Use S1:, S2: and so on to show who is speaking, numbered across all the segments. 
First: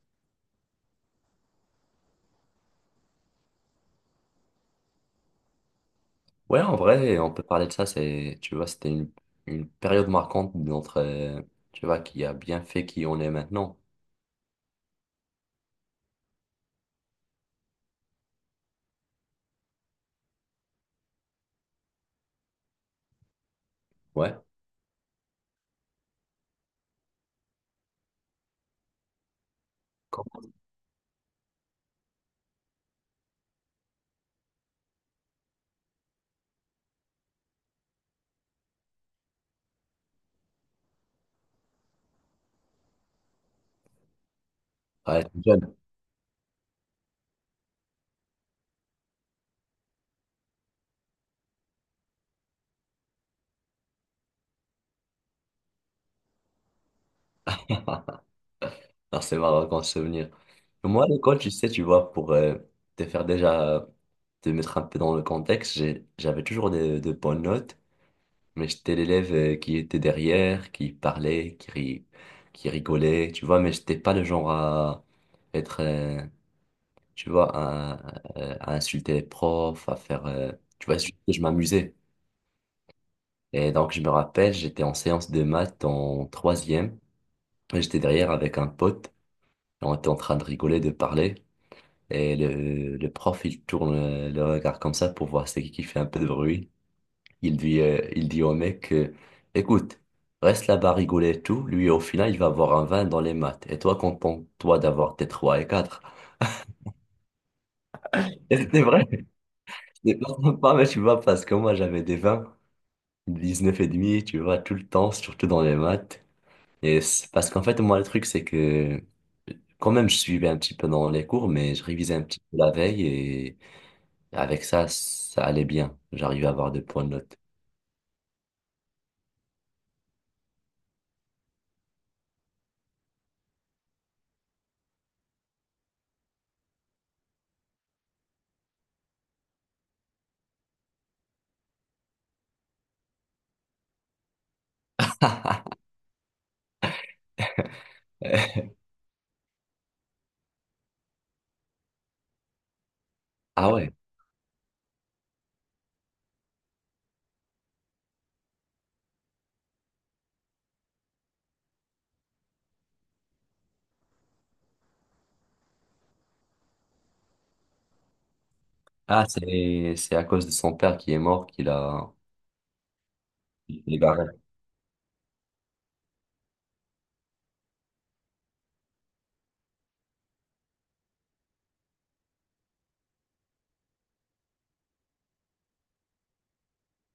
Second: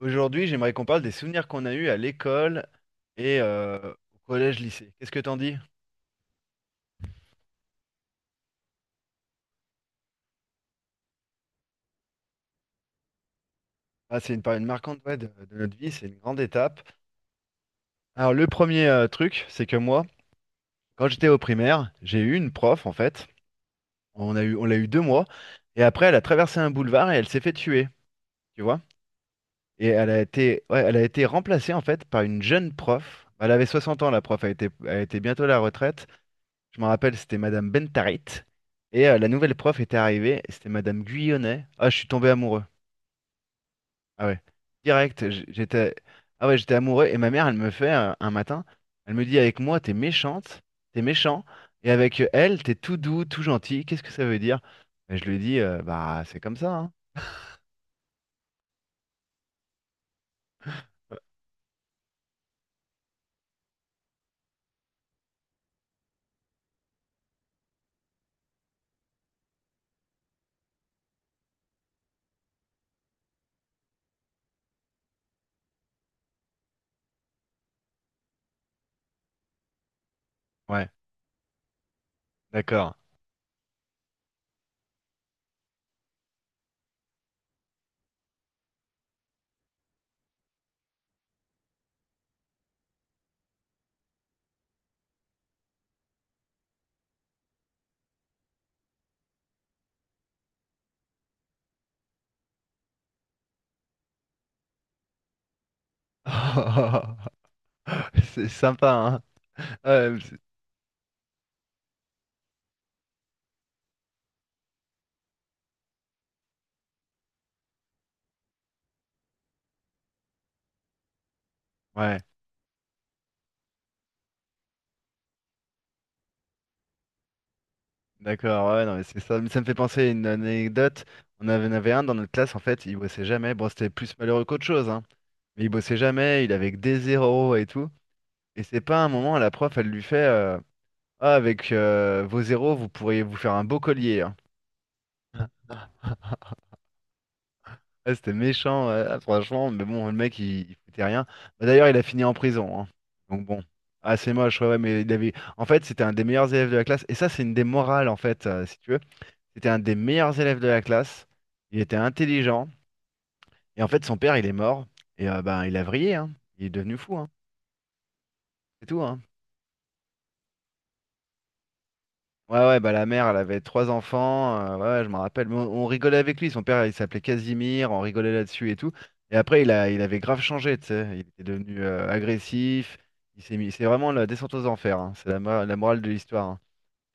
S1: Aujourd'hui, j'aimerais qu'on parle des souvenirs qu'on a eus à l'école et au collège-lycée. Qu'est-ce que t'en dis?
S2: Ouais, en vrai, on peut parler de ça. C'est, tu vois, c'était une période marquante de notre, tu vois, qui a bien fait qui on est maintenant.
S1: Ah, c'est une période marquante, ouais, de notre vie, c'est une grande étape. Alors le premier truc, c'est que moi, quand j'étais au primaire, j'ai eu une prof en fait.
S2: Ouais.
S1: On l'a eu 2 mois. Et après, elle a traversé un boulevard et elle s'est fait tuer, tu vois. Et
S2: Quand
S1: ouais, elle a été remplacée en fait par une jeune prof. Elle avait 60 ans, la prof, elle était bientôt à la retraite. Je me rappelle, c'était Madame Bentarit. Et la nouvelle prof était arrivée, et c'était Madame Guyonnet. Ah, je suis tombé amoureux. Ah ouais.
S2: on était
S1: Direct,
S2: jeune.
S1: j'étais. Ah ouais, j'étais amoureux. Et ma mère, elle me fait un matin, elle me dit, avec moi, t'es méchante, t'es méchant. Et avec elle, t'es tout doux, tout gentil. Qu'est-ce que ça veut dire? Et je lui dis, bah, c'est comme ça, hein.
S2: Alors, c'est marrant comme souvenir. Moi, à l'école, tu sais, tu vois, pour te faire déjà, te mettre un peu dans le contexte, j'avais toujours de bonnes notes, mais j'étais l'élève qui était derrière, qui parlait, qui rigolait, tu vois, mais j'étais pas le genre à être, tu vois, à insulter les profs, à faire, tu
S1: Ouais,
S2: vois, surtout que je m'amusais.
S1: d'accord.
S2: Et donc, je me rappelle, j'étais en séance de maths en troisième, et j'étais derrière avec un pote, et on était en train de rigoler, de parler, et le prof, il tourne le regard comme ça pour voir c'est qui fait un peu de bruit. Il dit au mec, écoute, reste là-bas à rigoler et tout, lui, au final, il va avoir un 20 dans les maths, et toi, contente-toi d'avoir tes 3 et quatre.
S1: C'est
S2: Et c'était
S1: sympa,
S2: vrai,
S1: hein. Ouais,
S2: c'était pas sympa, mais tu vois, parce que moi, j'avais des 20. 19,5, tu vois, tout le temps, surtout dans les maths. Parce qu'en fait, moi, le truc, c'est que quand même, je suivais un petit peu dans les cours, mais je révisais
S1: ouais.
S2: un petit peu la veille et avec ça, ça allait bien. J'arrivais à avoir des points de note.
S1: D'accord, ouais, non, mais c'est ça. Mais ça me fait penser à une anecdote. En avait un dans notre classe, en fait, il bossait jamais. Bon, c'était plus malheureux qu'autre chose, hein. Mais il bossait jamais, il avait que des zéros et tout. Et c'est pas un moment, la prof, elle lui fait ah, avec vos zéros, vous pourriez vous faire un beau collier, hein. Ouais, c'était méchant, ouais, ah, franchement. Mais bon, le mec, il foutait rien. Bah, d'ailleurs, il a fini en prison, hein. Donc bon,
S2: Ah ouais.
S1: ah, c'est moche, ouais, ouais, mais il avait. En fait, c'était un des meilleurs élèves de la classe. Et ça, c'est une des morales, en fait, si tu veux. C'était un des meilleurs élèves de la classe. Il était intelligent. Et en fait, son père, il est mort. Et ben, il a vrillé, hein. Il est devenu fou, hein. C'est tout, hein.
S2: Ah, c'est à cause de son père qui est mort qu'il a,
S1: Ouais, ouais, bah la mère, elle avait
S2: il
S1: trois
S2: est barré.
S1: enfants. Ouais, ouais, je m'en rappelle. Mais on rigolait avec lui. Son père, il s'appelait Casimir. On rigolait là-dessus et tout. Et après, il avait grave changé, tu sais. Il était devenu agressif. Il s'est mis. C'est vraiment la descente aux enfers, hein. C'est la morale de l'histoire, hein.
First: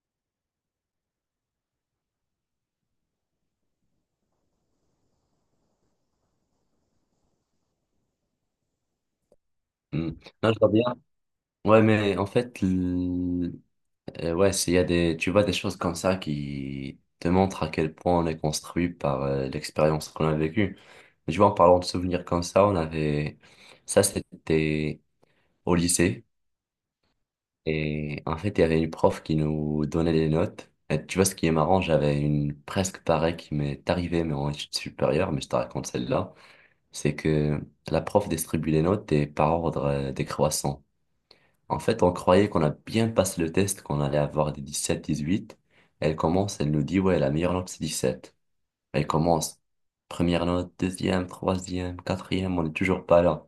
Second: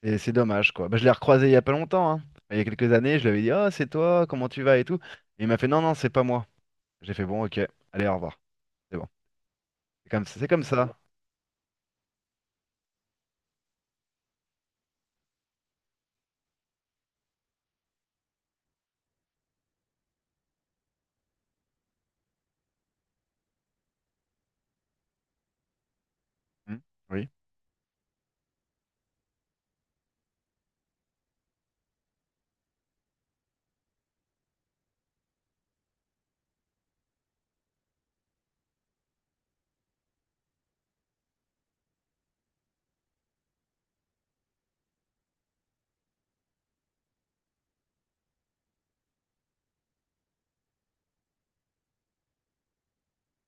S1: Et c'est dommage, quoi. Bah, je l'ai recroisé il y a pas longtemps, hein. Il y a quelques années, je lui avais dit, oh, c'est toi, comment tu vas et tout. Et il m'a fait, non, non, c'est pas moi. J'ai fait, bon, ok, allez, au revoir. C'est bon. C'est
S2: Hmm.
S1: comme, c'est
S2: Non, je
S1: comme
S2: vois bien.
S1: ça.
S2: Ouais, mais en fait, et ouais, s'il y a des, tu vois, des choses comme ça qui te montrent à quel point on est construit par l'expérience qu'on a vécue. Je vois, en parlant de souvenirs comme ça, on avait, ça c'était au lycée.
S1: Hmm. Oui.
S2: Et en fait, il y avait une prof qui nous donnait des notes. Et tu vois, ce qui est marrant, j'avais une presque pareille qui m'est arrivée, mais en études supérieures, mais je te raconte celle-là. C'est que la prof distribue les notes et par ordre décroissant. En fait, on croyait qu'on a bien passé le test, qu'on allait avoir des 17, 18. Elle commence, elle nous dit, ouais, la meilleure note, c'est 17. Elle commence, première note, deuxième, troisième, quatrième, on n'est toujours pas là.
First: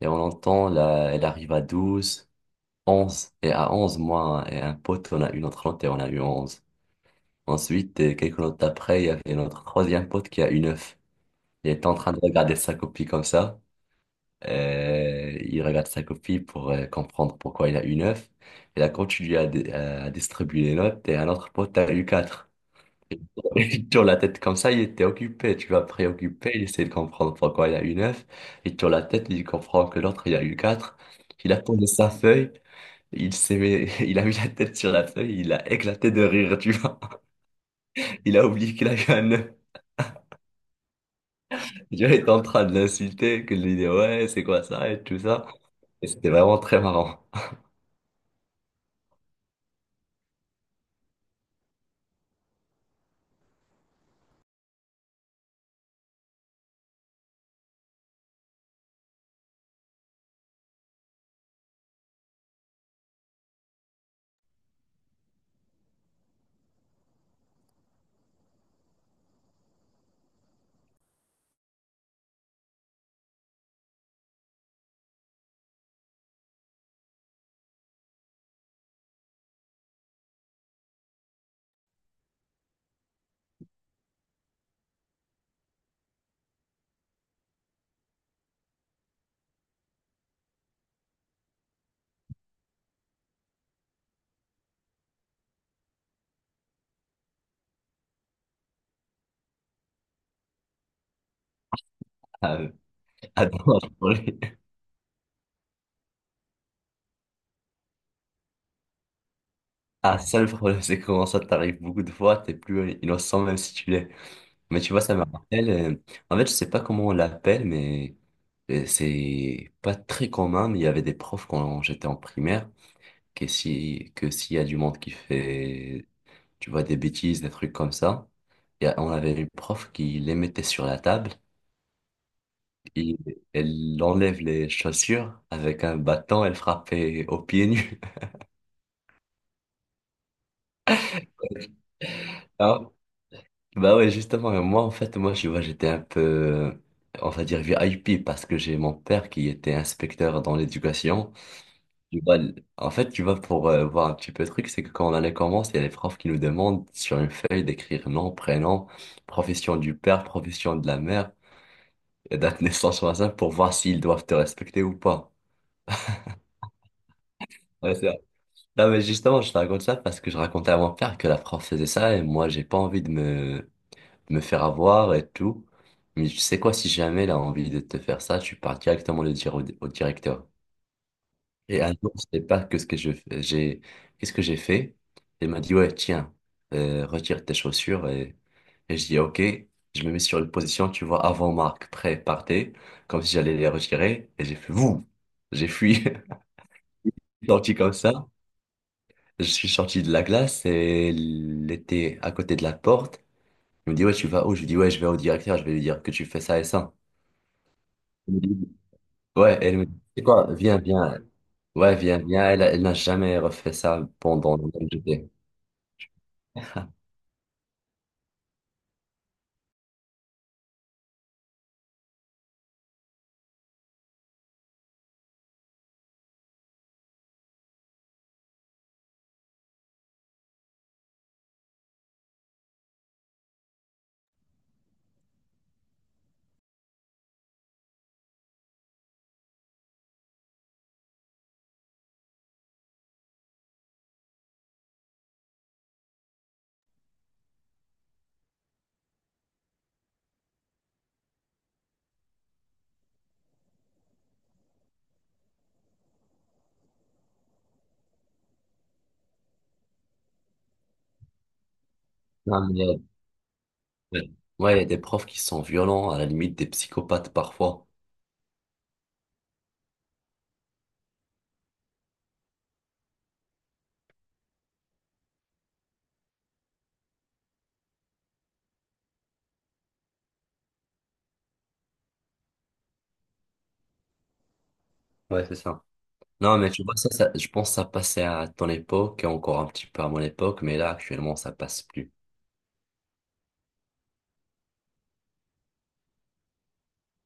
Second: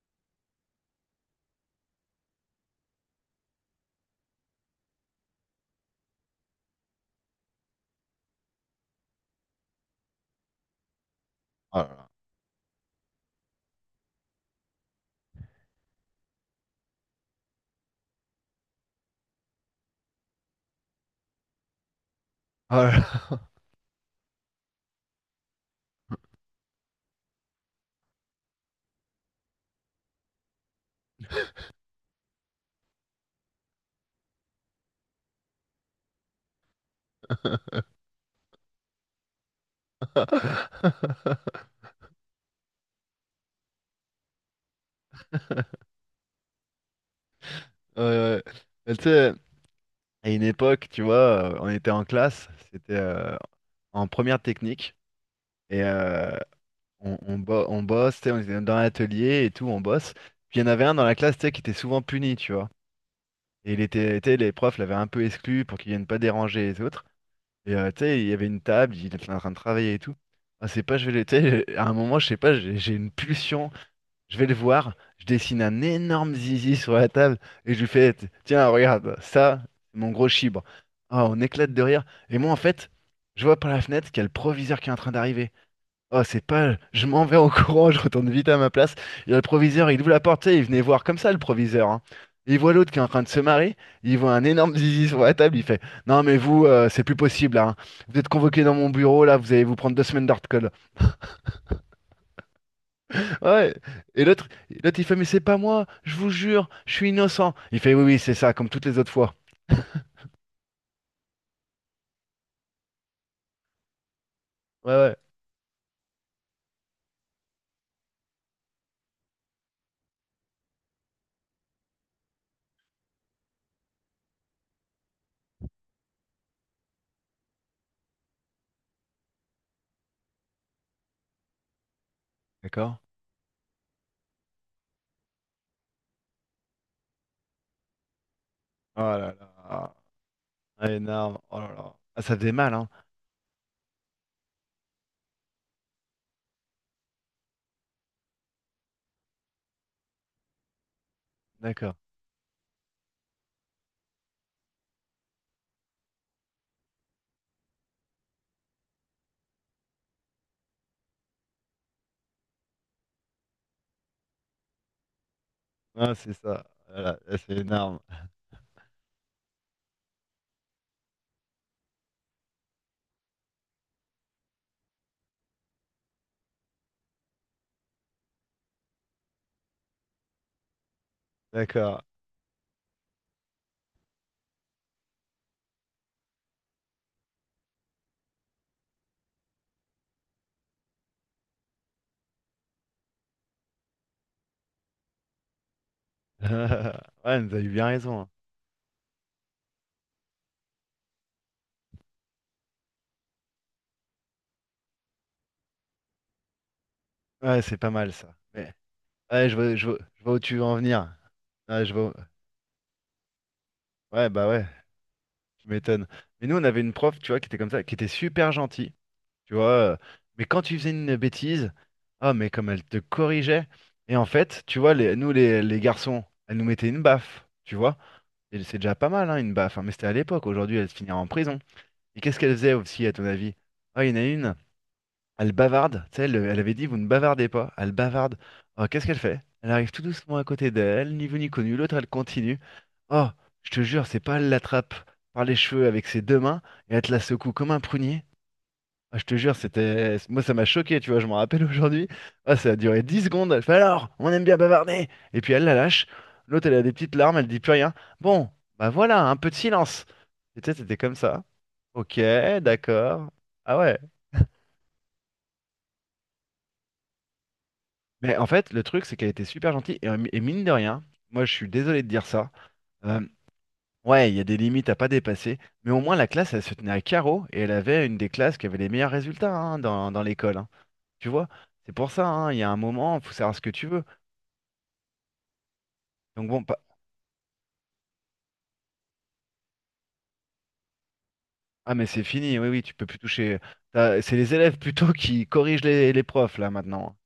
S2: Et on entend, là, elle arrive à 12, 11. Et à 11, moi et un pote, on a eu notre note et on a eu 11. Ensuite, quelques notes après, il y avait notre troisième pote qui a eu 9. Il
S1: Oh
S2: était en
S1: là
S2: train de regarder sa copie comme ça. Il regarde sa copie pour comprendre pourquoi il a eu neuf. Et là, quand tu lui as à distribuer les notes, et un autre pote a eu quatre.
S1: là.
S2: Il tourne la tête comme ça, il était occupé, tu vois, préoccupé, il essaie de comprendre pourquoi il a eu neuf. Il tourne la tête, il comprend que l'autre, il a eu quatre. Il a posé sa feuille, il a mis la tête sur la feuille, il a éclaté de rire, tu vois. Il a oublié qu'il a eu un 9.
S1: Oh là là.
S2: Tu vois, il était en train de l'insulter, que de lui dire, ouais, c'est quoi ça, et tout ça. Et c'était vraiment très marrant.
S1: Ouais, ouais. Mais tu sais, à une époque, tu vois, on était en classe, c'était en première technique, et on bosse, tu sais, on était dans l'atelier et tout, on bosse. Puis il y en avait un dans la classe, tu sais, qui était souvent puni, tu vois. Et tu sais, les profs l'avaient un peu exclu pour qu'il vienne pas déranger les autres. Et tu sais, il y avait une table, il était en train de travailler et tout. Ah, c'est pas, tu sais, à un moment, je sais pas, j'ai une pulsion. Je vais le voir, je dessine un énorme zizi sur la table et je lui fais, tiens, regarde, ça, c'est mon gros chibre. Ah, on éclate de rire. Et moi, en fait, je vois par la fenêtre qu'il y a le proviseur qui est en train d'arriver. Oh, c'est pas, je m'en vais en courant, je retourne vite à ma place. Il y a le proviseur, il ouvre la porte, tu sais, il venait voir comme ça le proviseur, hein. Il voit l'autre qui est en train de se marrer, il voit un énorme zizi sur la table, il fait, non mais vous, c'est plus possible là, hein. Vous êtes convoqué dans mon bureau là, vous allez vous prendre 2 semaines d'hard. Ouais.
S2: Attends,
S1: Et l'autre, il fait, mais c'est pas moi, je vous jure, je suis innocent. Il fait, oui, oui, c'est ça, comme toutes les autres fois.
S2: ah, ça le problème, c'est comment ça t'arrive beaucoup de fois, t'es plus innocent même si tu l'es. Mais tu
S1: Ouais,
S2: vois, ça
S1: ouais,
S2: me rappelle, en fait, je sais pas comment on l'appelle, mais c'est pas très commun, mais il y avait des profs quand j'étais en primaire, que si, que s'il y a du monde qui fait, tu vois, des bêtises, des trucs comme ça, on avait une prof qui les mettait sur la table,
S1: d'accord.
S2: et elle enlève les chaussures avec un bâton, elle frappait aux pieds nus.
S1: Oh là là, ah, énorme. Oh là là. Ah, ça faisait mal, hein.
S2: Bah ouais, justement, et moi, en fait, moi, tu vois, j'étais un peu, on va dire, VIP parce que j'ai mon père qui était inspecteur dans l'éducation.
S1: D'accord.
S2: Tu vois, en fait, tu vois, pour voir un petit peu le truc, c'est que quand l'année commence, il y a les profs qui nous demandent sur une feuille d'écrire nom, prénom, profession du père, profession de la mère et date de naissance sur la simple pour voir s'ils doivent te respecter ou pas.
S1: Ah, c'est ça. Voilà, ah, c'est
S2: Ouais,
S1: énorme.
S2: c'est vrai. Non, mais justement, je te raconte ça parce que je racontais à mon père que la prof faisait ça et moi, j'ai pas envie de me faire avoir et tout. Mais tu sais quoi, si jamais elle a envie de te faire ça, tu pars directement le dire au directeur. Et un
S1: D'accord.
S2: jour, je sais pas que ce que qu'est-ce que j'ai fait. Il m'a dit, ouais, tiens, retire tes chaussures. Et je dis, ok, je me mets sur une position, tu vois, avant Marc, prêt, partez, comme si j'allais les retirer. Et j'ai fait, vous, j'ai fui.
S1: Ouais,
S2: Je suis
S1: vous avez eu
S2: sorti
S1: bien
S2: comme ça.
S1: raison, hein.
S2: Je suis sorti de la glace et elle était à côté de la porte. Il me dit, ouais, tu vas où? Je lui dis, ouais, je vais au directeur, je vais lui dire que tu fais ça et ça.
S1: Ouais, c'est pas mal
S2: Elle
S1: ça.
S2: me dit-
S1: Mais, ouais,
S2: Ouais, elle me dit, c'est
S1: je vois où
S2: quoi?
S1: tu veux en
S2: Viens,
S1: venir.
S2: viens.
S1: Ouais, je
S2: Ouais,
S1: vois.
S2: viens, viens. Elle n'a jamais refait ça
S1: Ouais, bah
S2: pendant le
S1: ouais,
S2: MJT.
S1: je m'étonne. Mais nous, on avait une prof, tu vois, qui était comme ça, qui était super gentille. Tu vois. Mais quand tu faisais une bêtise, ah, mais comme elle te corrigeait. Et en fait, tu vois, les garçons, elle nous mettait une baffe, tu vois. Et c'est déjà pas mal, hein, une baffe, hein. Mais c'était à l'époque. Aujourd'hui, elle se finirait en prison. Et qu'est-ce qu'elle faisait aussi, à ton avis? Ah, il y en a une, elle bavarde. Tu sais, elle avait dit, vous ne bavardez pas. Elle bavarde. Ah, qu'est-ce qu'elle fait? Elle arrive tout doucement à côté d'elle, ni vu ni connu. L'autre, elle continue. Oh, je te jure, c'est pas, elle l'attrape par les cheveux avec ses deux mains et elle te la secoue comme un prunier. Ah, je te jure, c'était. Moi, ça m'a choqué, tu vois, je m'en rappelle aujourd'hui. Ah, ça a duré 10 secondes. Elle fait, alors, on aime bien bavarder. Et puis elle la lâche. L'autre, elle a des petites larmes, elle dit plus rien. Bon, bah voilà, un peu de silence. Et tu sais, c'était comme ça. Ok,
S2: Non, mais,
S1: d'accord. Ah ouais.
S2: ouais, ouais, il y a des profs qui sont violents, à la limite des psychopathes parfois.
S1: Mais en fait, le truc, c'est qu'elle était super gentille. Et mine de rien, moi, je suis désolé de dire ça. Euh, Ouais, il y a des limites à pas dépasser, mais au moins la classe, elle se tenait à carreau et elle avait une des classes qui avait les meilleurs résultats, hein, dans l'école, hein. Tu vois, c'est pour ça, hein, il y a un moment, il faut savoir ce que tu veux.
S2: Ouais, c'est ça.
S1: Donc
S2: Non,
S1: bon,
S2: mais tu vois, je pense que ça passait à ton époque et encore un petit peu à mon époque, mais là, actuellement, ça passe
S1: ah mais
S2: plus.
S1: c'est fini, oui, oui, tu peux plus toucher. C'est les élèves plutôt qui corrigent les profs là maintenant.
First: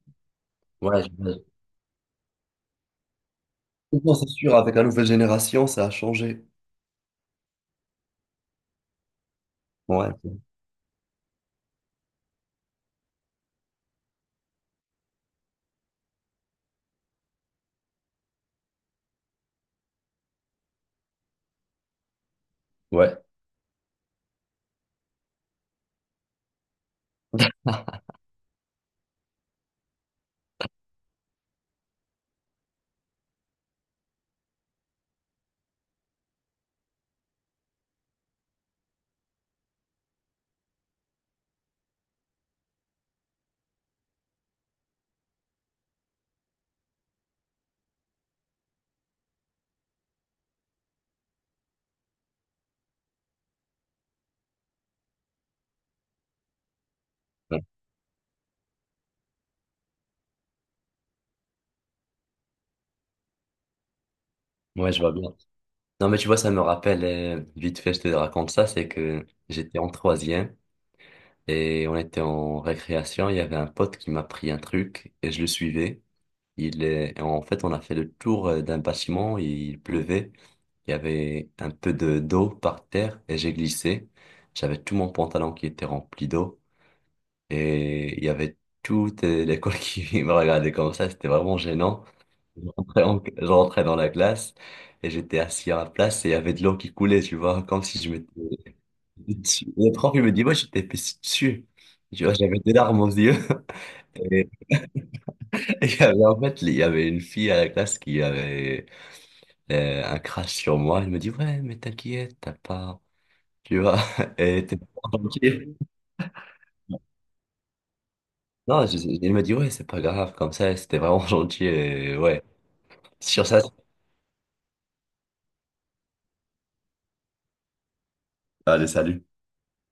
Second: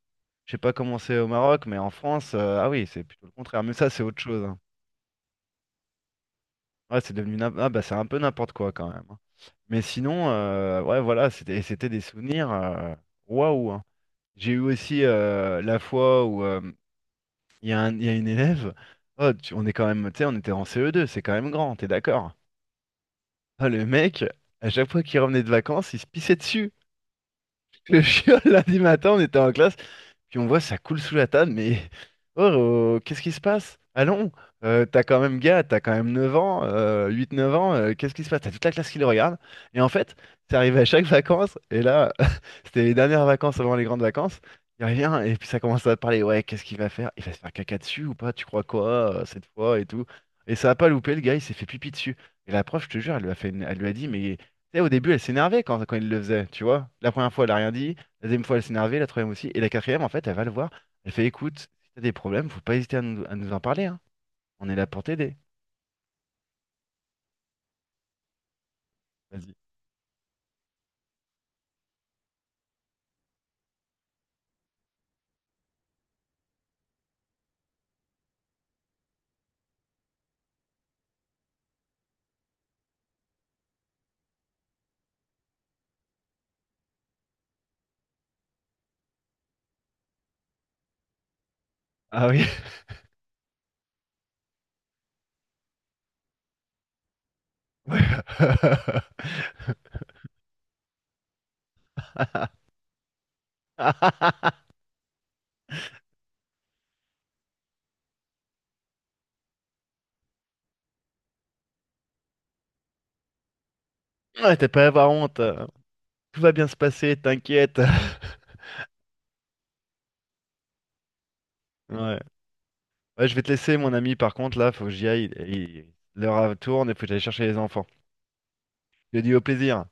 S1: Je sais pas comment
S2: Ouais,
S1: c'est au
S2: je...
S1: Maroc, mais en France, ah oui, c'est plutôt le contraire. Mais ça,
S2: je
S1: c'est
S2: pense
S1: autre
S2: que c'est
S1: chose,
S2: sûr,
S1: hein.
S2: avec la nouvelle génération, ça a changé.
S1: Ouais, c'est devenu ah bah c'est un peu n'importe quoi quand même, hein. Mais
S2: Ouais,
S1: sinon,
S2: ouais,
S1: ouais, voilà, c'était des souvenirs. Waouh, hein. J'ai eu aussi la fois où il y a une élève. Oh, on est quand même, tu sais, on était en CE2, c'est quand même grand, t'es d'accord? Ah, le mec, à chaque fois qu'il revenait de vacances, il se pissait dessus. Le chien, lundi matin, on était en classe. Puis on voit ça coule sous la table, mais oh, oh, qu'est-ce qui se passe? Allons, t'as quand même gars, t'as quand même 9 ans, 8-9 ans, qu'est-ce qui se passe? T'as toute la classe qui le regarde. Et en fait, c'est arrivé à chaque vacances, et là, c'était les dernières vacances avant les grandes vacances. Il revient, et puis ça commence à parler, ouais, qu'est-ce qu'il va faire? Il va se faire caca dessus ou pas? Tu crois quoi, cette fois et tout? Et ça a pas loupé, le gars, il s'est fait pipi dessus. Et la prof, je te jure, elle lui a dit, mais tu sais, au début, elle s'énervait quand il le faisait, tu vois. La première fois, elle a
S2: ouais,
S1: rien dit. La deuxième fois, elle s'est énervée, la troisième aussi. Et la quatrième, en fait, elle va le voir. Elle fait, écoute, si t'as des problèmes, faut pas hésiter à nous en parler, hein. On est là
S2: ouais, je
S1: pour
S2: vois bien.
S1: t'aider.
S2: Non, mais tu vois, ça me rappelle, vite fait, je te raconte ça, c'est que
S1: Vas-y.
S2: j'étais en troisième. Et on était en récréation, il y avait un pote qui m'a pris un truc et je le suivais. Et en fait, on a fait le tour d'un bâtiment, il pleuvait, il y avait un peu de d'eau par terre et j'ai glissé. J'avais tout mon pantalon qui était rempli d'eau et il y avait toute l'école qui me regardait comme ça, c'était vraiment gênant.
S1: Ah oui.
S2: Je rentrais, en- je rentrais dans la classe et j'étais assis à ma place et il y avait de l'eau qui coulait, tu vois, comme
S1: Ouais.
S2: si je m'étais Le prof, il me dit, moi, j'étais destitué. Tu vois, j'avais des larmes aux yeux. Et il y avait, en fait, il y avait une fille à la classe qui avait un crush sur moi. Elle me dit, ouais, mais t'inquiète, t'as pas, tu vois,
S1: Ouais,
S2: et
S1: t'as
S2: t'es
S1: pas
S2: pas
S1: à avoir honte.
S2: gentil.
S1: Tout va bien se passer, t'inquiète.
S2: Non, il me dit, ouais, c'est pas grave, comme ça, c'était vraiment gentil. Et
S1: Ouais.
S2: ouais,
S1: Ouais, je vais
S2: sur
S1: te
S2: ça,
S1: laisser, mon ami, par contre, là, faut que j'y aille. L'heure tourne et faut que j'aille chercher les enfants.
S2: allez,
S1: Je te
S2: salut.
S1: dis au plaisir.